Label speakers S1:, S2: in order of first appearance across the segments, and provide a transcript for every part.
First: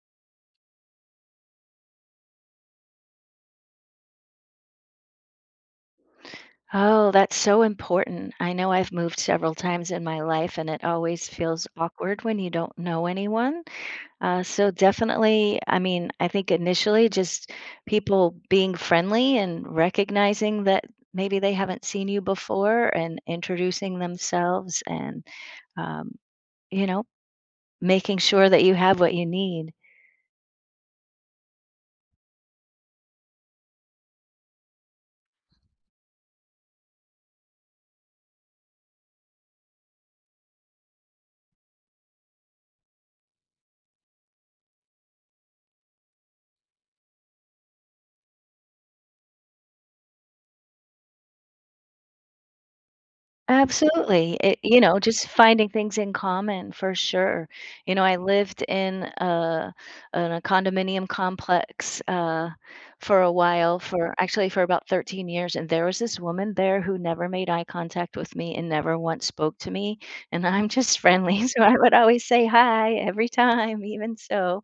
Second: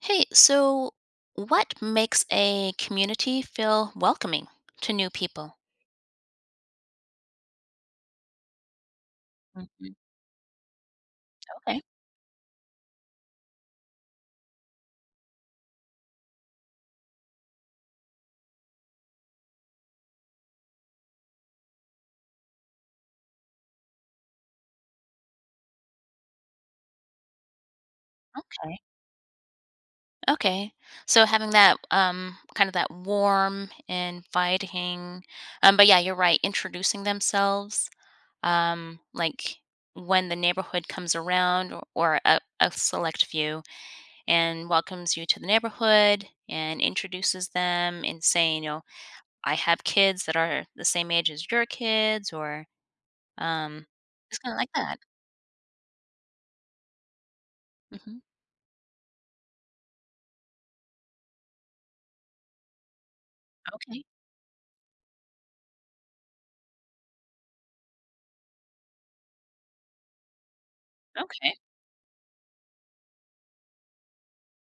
S1: Hey, so what makes a community feel welcoming to new people?
S2: Oh, that's so important. I know I've moved several times
S1: Mhm.
S2: in my life, and it always feels
S1: Okay.
S2: awkward when you don't know anyone. So definitely, I mean, I think initially just people being friendly and recognizing that maybe they haven't seen you before and introducing themselves and, um, you know, making sure that you
S1: Okay.
S2: have what you need.
S1: Okay. So having that kind of that warm, inviting, but yeah, you're right, introducing themselves, like when the neighborhood comes around or a select few and welcomes you to the neighborhood and introduces them and saying, you know, I have kids that are the same age as your kids or Um,
S2: Absolutely.
S1: it's kinda
S2: It
S1: like
S2: you know,
S1: that.
S2: just finding things in common for sure. You know, I
S1: Mhm.
S2: lived in a condominium complex for a while,
S1: Okay,
S2: for actually for about 13 years, and there was this woman there who never made eye contact with me and never once spoke to me, and I'm just friendly,
S1: okay.
S2: so I would always say hi every time, even so.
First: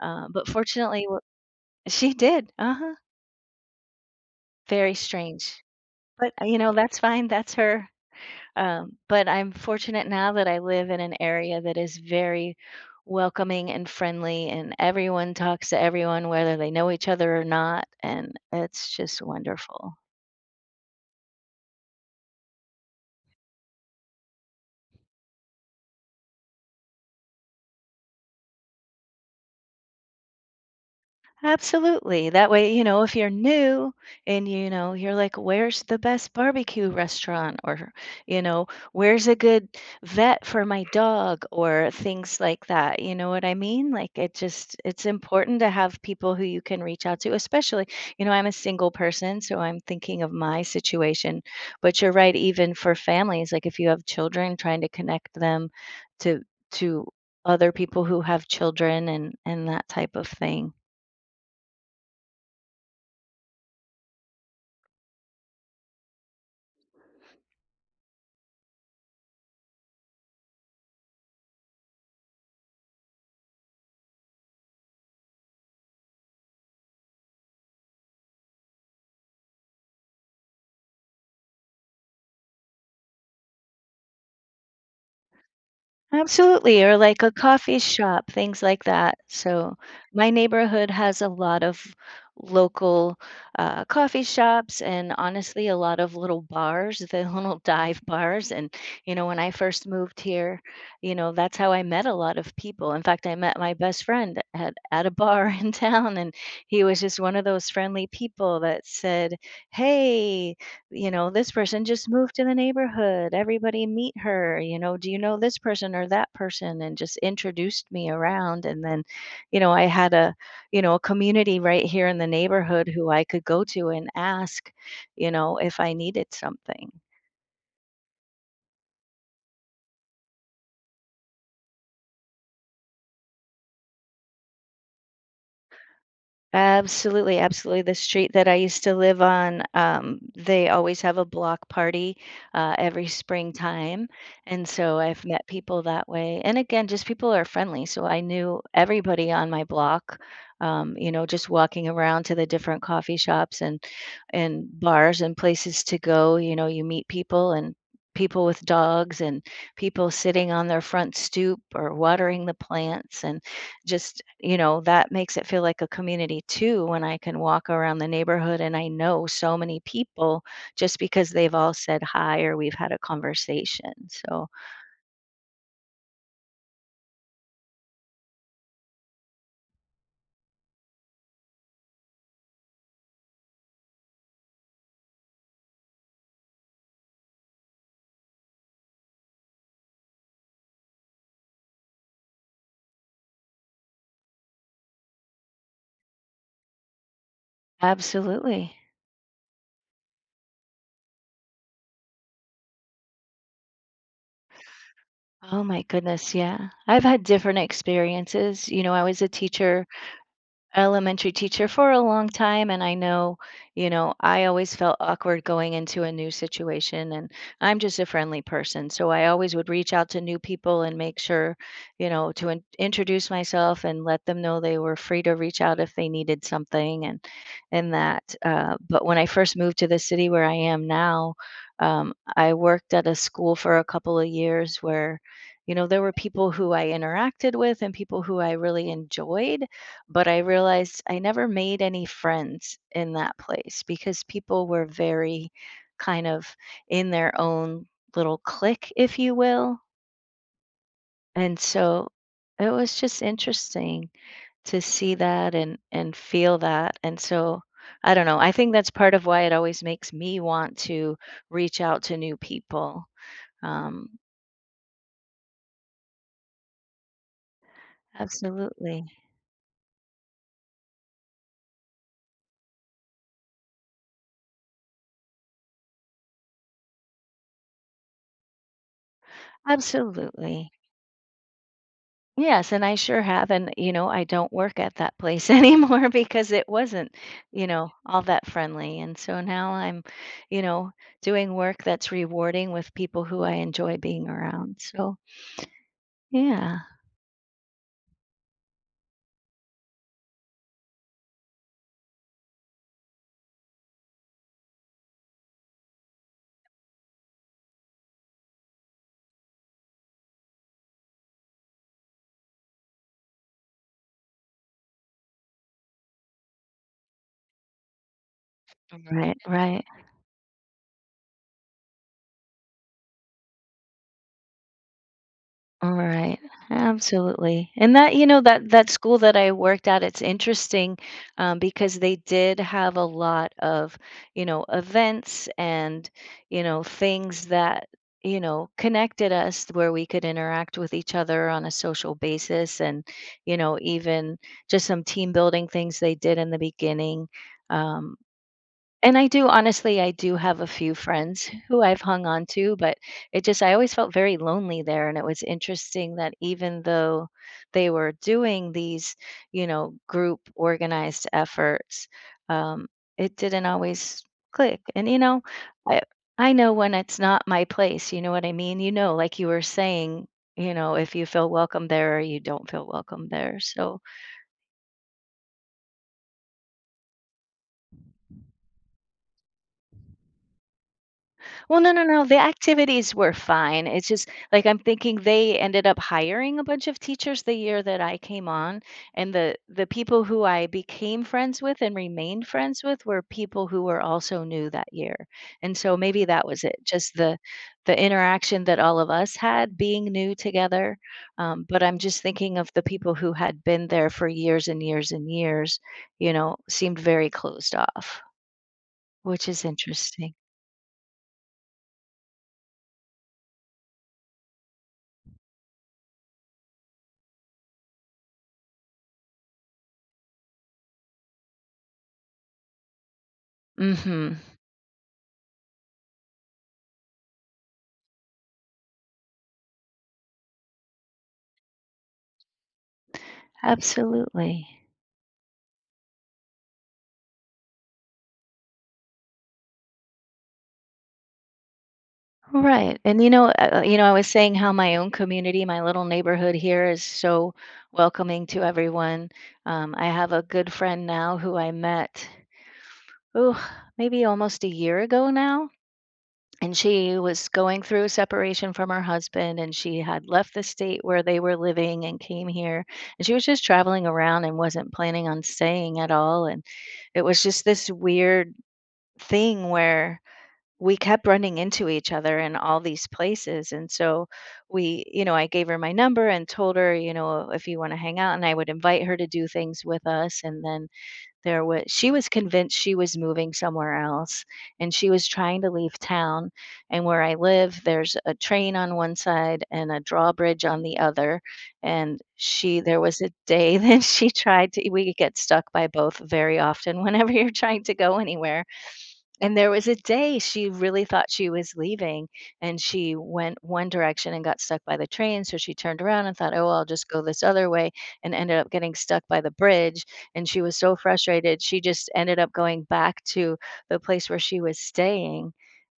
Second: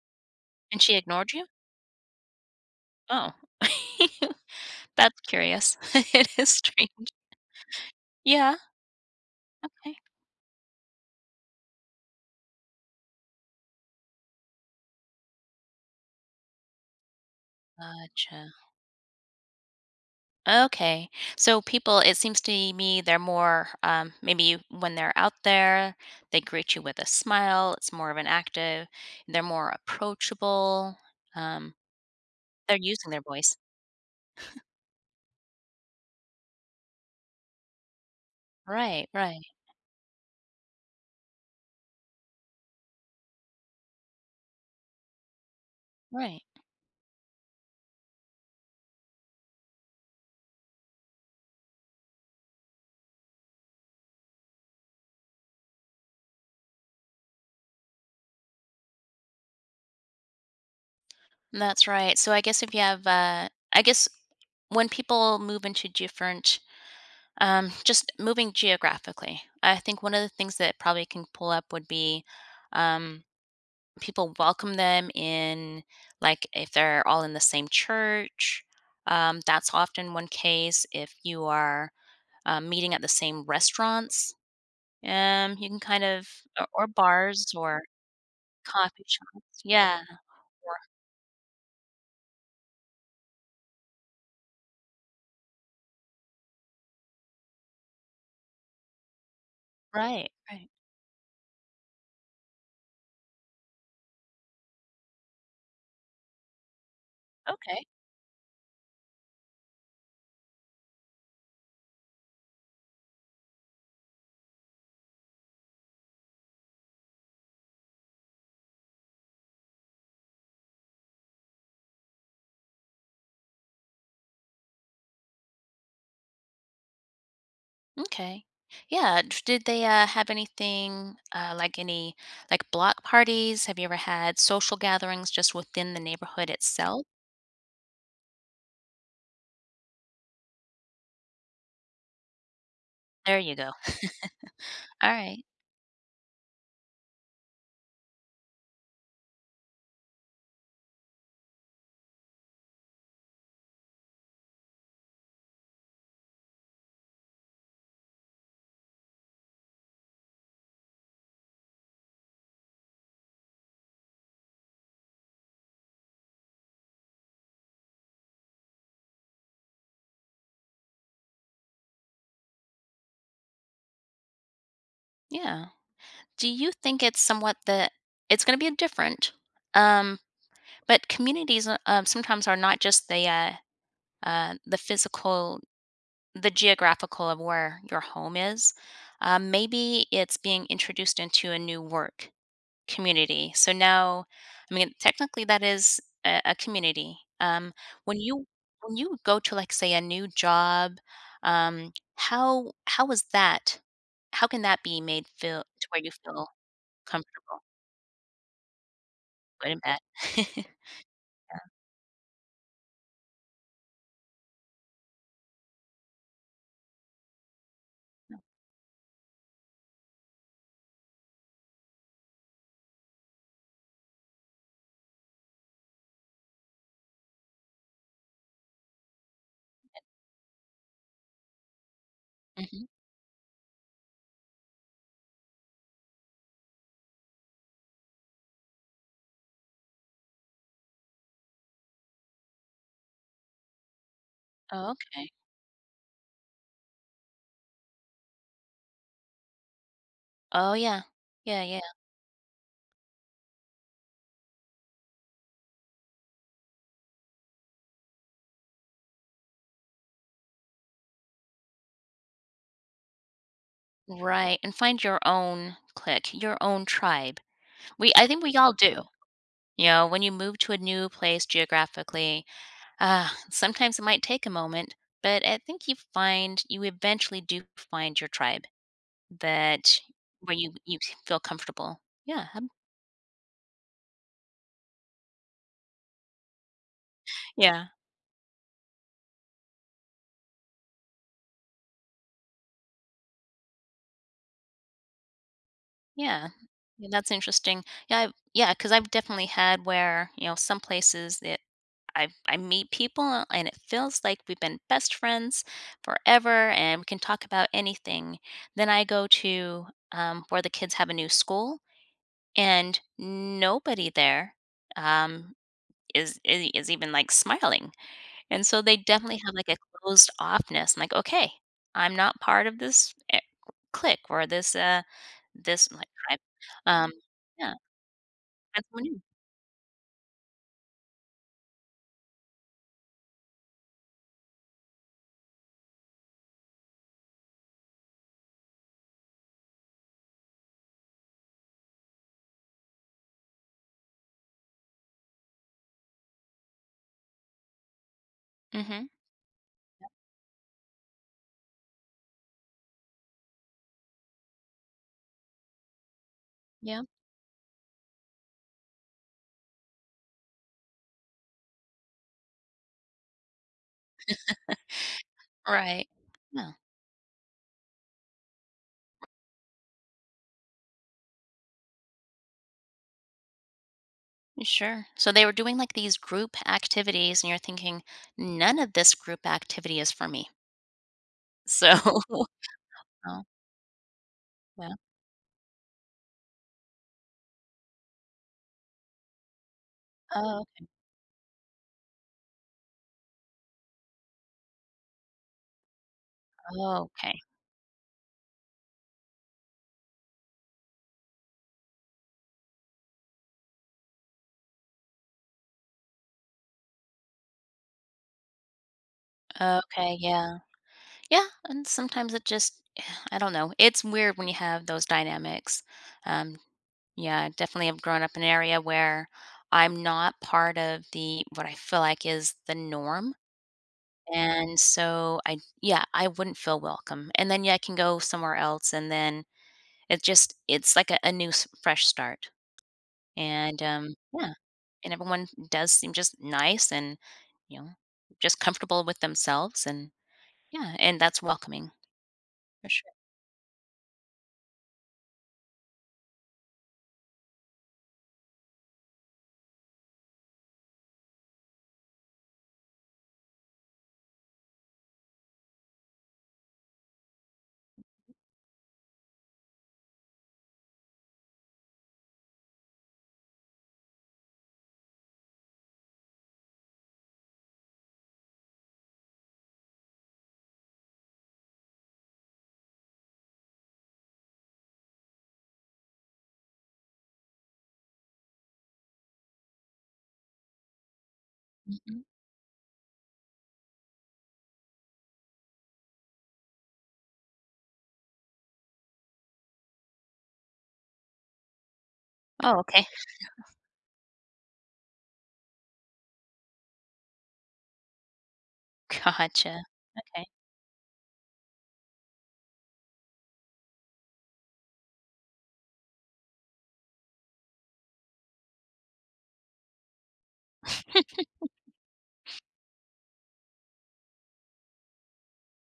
S2: But
S1: And she
S2: fortunately,
S1: ignored you?
S2: she did. Uh-huh.
S1: Oh.
S2: Very
S1: That's
S2: strange.
S1: curious. It
S2: But
S1: is
S2: you know, that's
S1: strange.
S2: fine. That's her.
S1: Yeah,
S2: But I'm
S1: okay.
S2: fortunate now that I live in an area that is very welcoming and friendly, and everyone talks to everyone, whether they know each other or not, and
S1: Gotcha.
S2: it's just wonderful.
S1: Okay. So people, it seems to me they're more, maybe when they're out there, they greet you with a smile, it's more of an active, they're more approachable, um,
S2: Absolutely. That way,
S1: they're
S2: you know,
S1: using
S2: if
S1: their
S2: you're
S1: voice.
S2: new and you know, you're like, where's the best barbecue restaurant? Or, you know,
S1: Right,
S2: where's a
S1: right,
S2: good vet for my dog? Or things like that. You know what I mean? Like it just, it's important to have people
S1: right.
S2: who you can reach out to, especially, you know, I'm a single person, so I'm thinking of my situation. But you're right, even for families, like if you have children, trying to connect them to, to other people who have children and that type of thing.
S1: That's right. So I guess if you have, I guess when people move into different, just moving geographically. I think one of the things that probably can pull up would be, um, people welcome them in, like if they're all in the same church. That's often one case. If you are, meeting at the same restaurants, you can kind of,
S2: Absolutely,
S1: or
S2: or like a
S1: bars
S2: coffee
S1: or
S2: shop, things like
S1: coffee
S2: that.
S1: shops.
S2: So
S1: Yeah.
S2: my
S1: Or,
S2: neighborhood has a lot of local coffee shops and honestly a lot of little bars, the little dive bars. And, you know, when I first moved
S1: right.
S2: here,
S1: Right.
S2: you know, that's how I met a lot of people. In fact, I met my best friend at a bar in town, and he was just one of those
S1: Okay.
S2: friendly people that said, hey, you know, this person just moved to the neighborhood. Everybody meet her. You know, do you know this person or that person? And just introduced me around. And then, you know, I had a, you know, a community right here in the neighborhood who I could go to and ask, you know, if I needed something.
S1: Okay. Yeah. Did they have anything like any like block parties? Have you ever had social gatherings just within the neighborhood itself?
S2: Absolutely, absolutely. The street that I used to live on, they always have a block party every
S1: There you go.
S2: springtime. And so
S1: All
S2: I've
S1: right.
S2: met people that way. And again, just people are friendly. So I knew everybody on my block, you know, just walking around to the different coffee shops and bars and places to go. You know, you meet people and people with dogs and people sitting on their front stoop or watering the plants. And just you know that makes it feel like a community too when I can walk around the neighborhood and I know so many people just because they've all said hi or we've had a conversation. So
S1: Yeah. Do you think it's somewhat that it's going to be different? Um, but communities sometimes are not just the physical, the geographical of where your home is. Maybe it's being introduced into a new work community. So now, I mean, technically that is a community. When you
S2: absolutely.
S1: when you go to like say a new job, how is that? How can that be made
S2: Oh
S1: feel
S2: my
S1: to where you
S2: goodness,
S1: feel
S2: yeah, I've had different
S1: comfortable,
S2: experiences. You know, I was a
S1: good and
S2: teacher,
S1: bad?
S2: elementary teacher, for a long time and I know, you know, I always felt awkward going into a new situation and I'm just a friendly person. So I always would reach out to new people and make sure, you know, to introduce myself and let them know they were free to reach out if they needed something and that. But when I first moved to the city where I am now, I
S1: Hmm.
S2: worked at a school for a couple of years where you know there were people who I interacted with and people who I really enjoyed, but I realized I never made any friends in that place because people were
S1: Oh, okay.
S2: very kind of in their own little clique, if you will.
S1: Oh yeah.
S2: And
S1: Yeah, yeah.
S2: so it was just interesting to see that and feel that. And so I don't know. I think that's part of why it always makes me want to reach out to new people. Um,
S1: Right. And find your own clique, your own tribe. We I think we all
S2: absolutely.
S1: do. You know, when you move to a new place geographically, ah, sometimes it might take a moment, but I think you find you eventually do find your tribe that where
S2: Absolutely.
S1: you feel comfortable. Yeah,
S2: Yes, and I sure have, and, you know, I don't work at that place anymore because it wasn't, you
S1: yeah,
S2: know, all that friendly, and so now I'm, you know, doing work that's rewarding with people who I enjoy being around, so
S1: yeah.
S2: yeah.
S1: Yeah, that's interesting. Yeah, I've, yeah, because I've definitely had where, you know, some places that I meet people and it feels like we've been best friends forever and we can talk about anything. Then I go to, where the kids have a new school and nobody there. Um, is even, like, smiling, and so they
S2: Right,
S1: definitely have, like, a
S2: right.
S1: closed offness. I'm like, "Okay, I'm not part of this, eh, clique or this, this,
S2: All
S1: like,
S2: right.
S1: tribe." Um,
S2: Absolutely.
S1: yeah,
S2: And that, you know, that
S1: that's
S2: that
S1: so
S2: school
S1: new.
S2: that I worked at, it's interesting because they did have a lot of, you know, events and, you know, things that, you know, connected us where we could interact with each other on a social basis and, you know, even just some team building things they did in the beginning. Um,
S1: Mhm,
S2: and I do honestly, I do have a few friends who I've hung on to, but it just I always felt very lonely there, and it was interesting that even
S1: yeah,
S2: though they were doing these, you know, group organized efforts, um, it didn't always click. And you know, I
S1: right.
S2: I know
S1: Yeah,
S2: when it's not my place, you know what I mean? You know, like you were saying, you know, if you feel welcome there or you don't feel welcome there. So
S1: sure. So they were doing, like, these group activities, and you're thinking, "None of this group activity is for me."
S2: well, no,
S1: So
S2: no, no. The activities were
S1: Oh,
S2: fine. It's just like I'm
S1: yeah.
S2: thinking they ended up hiring a bunch of teachers the year that I came on, and the people who I became friends with and remained friends with were people who were also new that year. And so maybe that was it.
S1: Oh,
S2: Just
S1: okay.
S2: the interaction that all of us had being new together. But I'm just thinking of the people who had been there for years and years and years, you know, seemed very closed off, which is
S1: Okay,
S2: interesting.
S1: yeah. Yeah, and sometimes it just I don't know. It's weird when you have those dynamics. Um, yeah, I definitely I've grown up in an area where I'm not part of the what I feel like is the norm.
S2: Hmm.
S1: And so I yeah, I wouldn't feel welcome. And then yeah, I can go somewhere else and then it just it's like a fresh start. And yeah,
S2: Absolutely.
S1: and everyone does seem just nice and, you know, just comfortable with themselves and yeah, and that's welcoming for
S2: Right.
S1: sure.
S2: And you know, I was saying how my own community, my little neighborhood here is so welcoming to everyone. I have a good friend now who I met, oh, maybe almost a year ago now. And she was going through separation from her husband, and she had left the state where they were living and came here. And she was just traveling around and wasn't planning on staying at all. And it was just this weird thing where we kept running into each other in all these places, and so we, you know, I gave her my number and told her, you know, if you want to hang out, and I would invite her to do things with us. And then there was, she
S1: Mhm.
S2: was convinced she was moving somewhere else, and she was trying to leave town. And where I live, there's a train on one side and a drawbridge on the other, and
S1: Oh,
S2: she, there
S1: okay.
S2: was a day that she tried to, we get stuck by both very often whenever you're trying to go anywhere. And there
S1: Gotcha.
S2: was a day
S1: Okay.
S2: she really thought she was leaving, and she went one direction and got stuck by the train, so she turned around and thought, "Oh, I'll just go this other way," and ended up getting stuck by the bridge, and she was so frustrated, she just ended up going back to the place where she was staying.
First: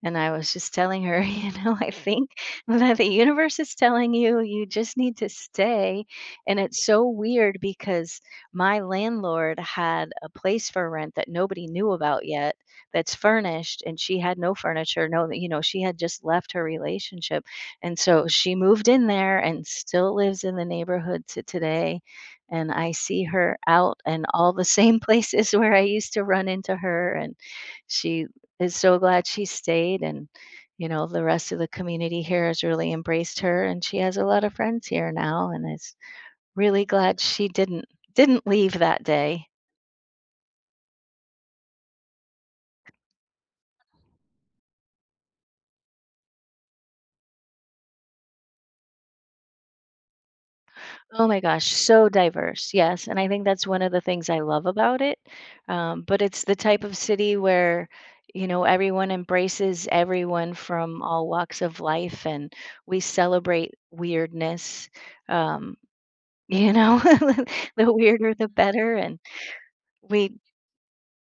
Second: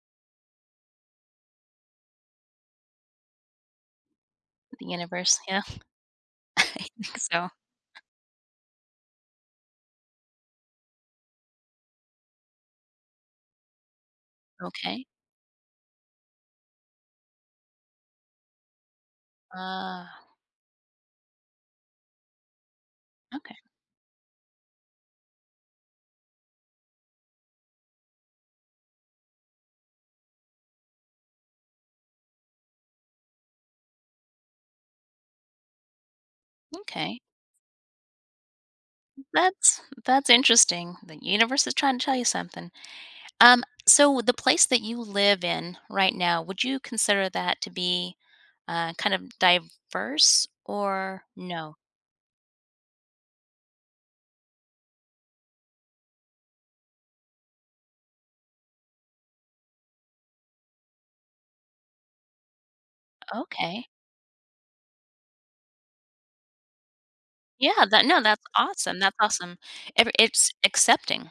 S2: And I was just telling her, "You know, I think that the universe is telling you, you
S1: The
S2: just need to
S1: universe, yeah,
S2: stay," and it's
S1: I
S2: so
S1: think so.
S2: weird because my landlord had a place for rent that nobody knew about yet, that's furnished, and she had no
S1: Okay.
S2: furniture. No, you know, she had just left her relationship. And so she moved in there and still
S1: Ah,
S2: lives in the neighborhood to today. And I see
S1: okay,
S2: her out in all the same places where I used to run into her. And she is so glad she stayed. And, you know, the rest of the community here has really embraced her. And she has a lot of friends here now and is really glad
S1: okay.
S2: she didn't leave that day.
S1: That's interesting. The universe is trying to tell you something. So the place that you live in right now, would you consider that to be, kind of diverse or
S2: Oh my gosh,
S1: no?
S2: so diverse, yes, and I think that's one of the things I love about it, but it's the type of city where, you know, everyone embraces everyone from all walks of life, and we celebrate
S1: Okay.
S2: weirdness, um, you know?
S1: Yeah,
S2: The
S1: that no,
S2: weirder,
S1: that's
S2: the better,
S1: awesome, that's
S2: and
S1: awesome. Every
S2: we
S1: it's accepting,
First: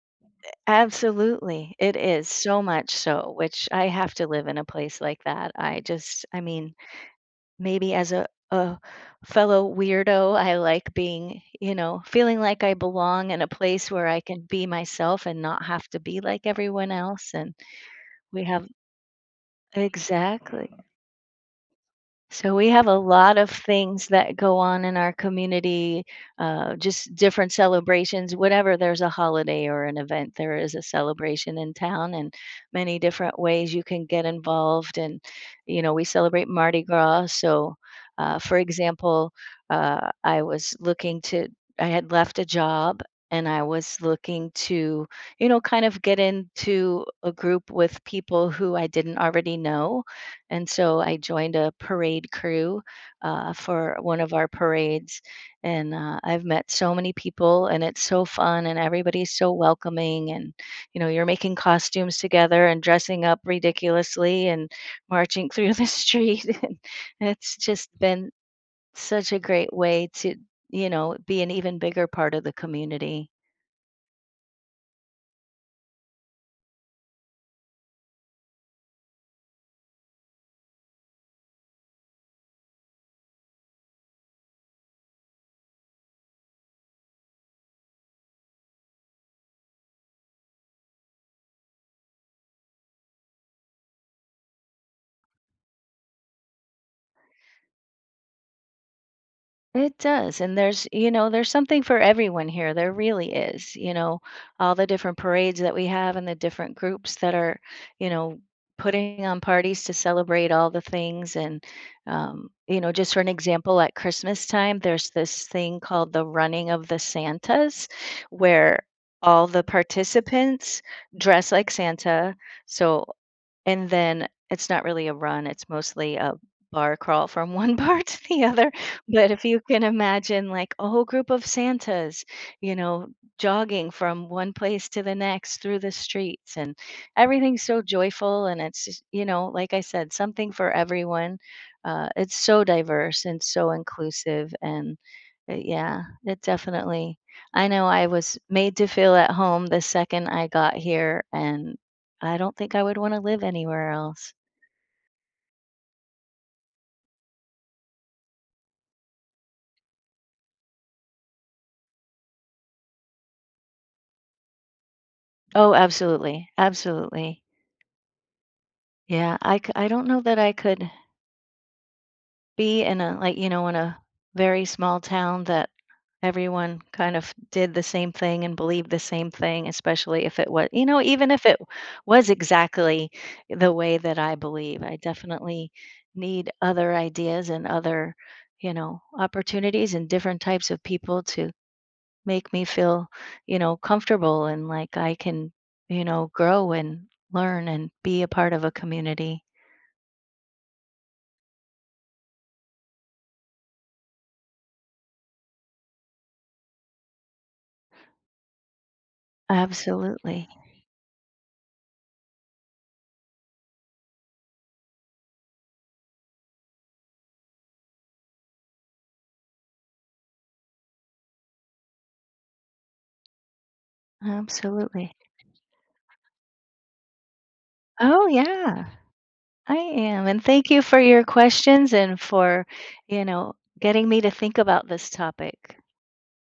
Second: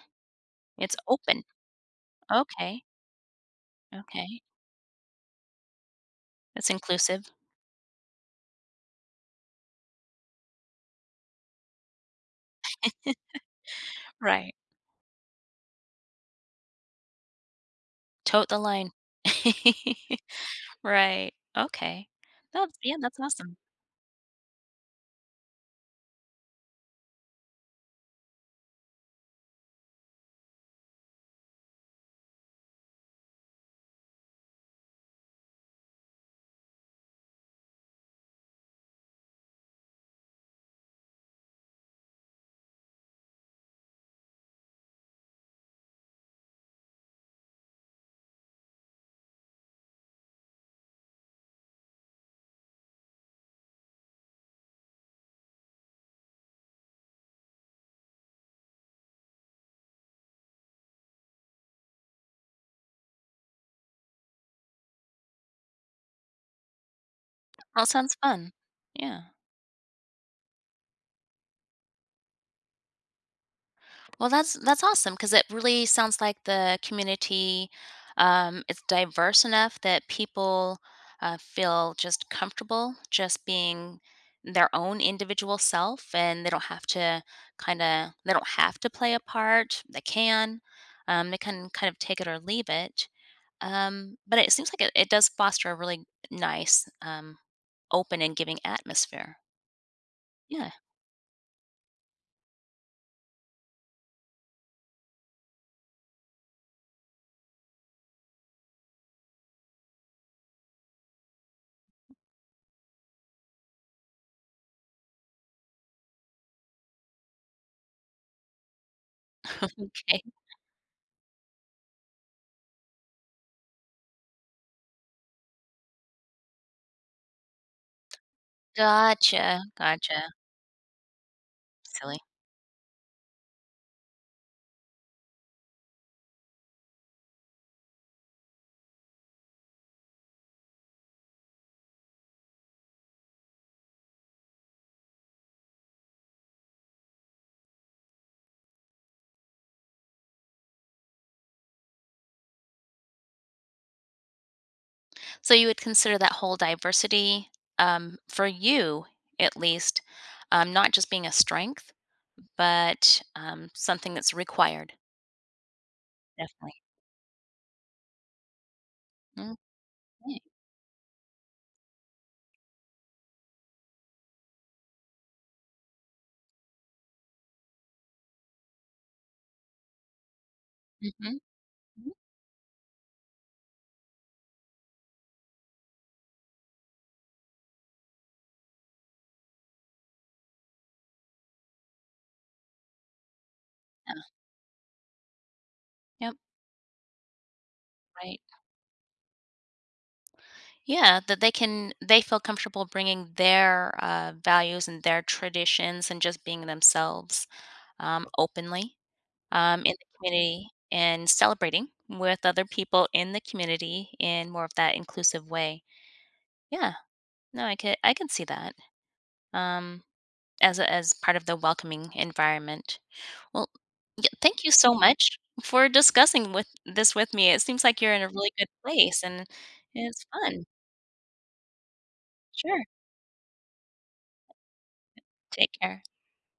S1: it's open.
S2: absolutely, it is so
S1: Okay,
S2: much so, which I have to
S1: okay.
S2: live in a place like that. I just I
S1: It's
S2: mean
S1: inclusive.
S2: maybe as a fellow weirdo, I like being, you know, feeling like I belong in a place where I can
S1: Right.
S2: be myself and not have to be like everyone else. And we
S1: Tote the
S2: have
S1: line.
S2: exactly.
S1: Right. Okay.
S2: So we
S1: That's
S2: have
S1: yeah,
S2: a
S1: that's
S2: lot of
S1: awesome.
S2: things that go on in our community, just different celebrations. Whenever there's a holiday or an event, there is a celebration in town, and many different ways you can get involved. And you know, we celebrate Mardi Gras. So, for example, I was looking to, I had left a job. And I was looking to, you know, kind of get into a group with people who I didn't already know, and so I joined a parade crew for one of our parades. And I've met so many people, and it's so fun, and everybody's so welcoming. And, you know, you're making costumes together and dressing up ridiculously and marching through the street. And it's
S1: All
S2: just
S1: sounds
S2: been
S1: fun. Yeah.
S2: such a great way to, you know, be an even bigger part of the community.
S1: Well, that's awesome because it really sounds like the community, is diverse enough that people, feel just comfortable just being their own individual self, and they don't have to play a part. They can. They can kind of take it or leave it. But it seems like it does foster a really nice, open and giving atmosphere.
S2: It does, and
S1: Yeah.
S2: there's, you know, there's something for everyone here. There really is, you know, all the different parades that we have and the different groups that are, you know, putting on parties to celebrate all the things. And, you know, just for an example, at Christmas time, there's this thing called the Running of the Santas, where all the
S1: Okay.
S2: participants dress like Santa. So and then it's not really a run, it's mostly a bar crawl from one bar to the other. But if you
S1: Gotcha,
S2: can
S1: gotcha.
S2: imagine, like, a whole group of
S1: Silly.
S2: Santas, you know, jogging from one place to the next through the streets, and everything's so joyful, and it's just, you know, like I said, something for everyone. It's so diverse and so inclusive, and yeah, it definitely, I know I was made to feel at home the second I got here, and I don't think I would wanna live anywhere else.
S1: So you would consider that whole diversity, for you at least, not just being a strength, but, something that's required.
S2: Oh, absolutely,
S1: Definitely.
S2: absolutely. Yeah,
S1: Okay.
S2: I don't know that I could be in a, like, you know, in a very small town that everyone kind of did the same thing and believed the same thing, especially if it was, you know, even
S1: Mhm.
S2: if it was exactly the way that I believe, I definitely need other ideas and other, you know, opportunities and different types of people to make me feel, you know,
S1: Yeah.
S2: comfortable and like I can, you know,
S1: Yep.
S2: grow and learn and be a
S1: Right.
S2: part of a community.
S1: Yeah, that they can they feel comfortable bringing their, values and their traditions and just being themselves, openly, in the
S2: Absolutely.
S1: community and celebrating with other people in the community in more of that inclusive way. Yeah, no, I could I can see that, um, as a, as part of the welcoming environment. Well, y thank you so
S2: Absolutely.
S1: much for discussing with this with me. It seems like you're in
S2: Oh,
S1: a really good
S2: yeah,
S1: place, and
S2: I
S1: it's
S2: am. And
S1: fun.
S2: thank you for your questions and for,
S1: Sure,
S2: you know, getting me to think about this
S1: take
S2: topic.
S1: care.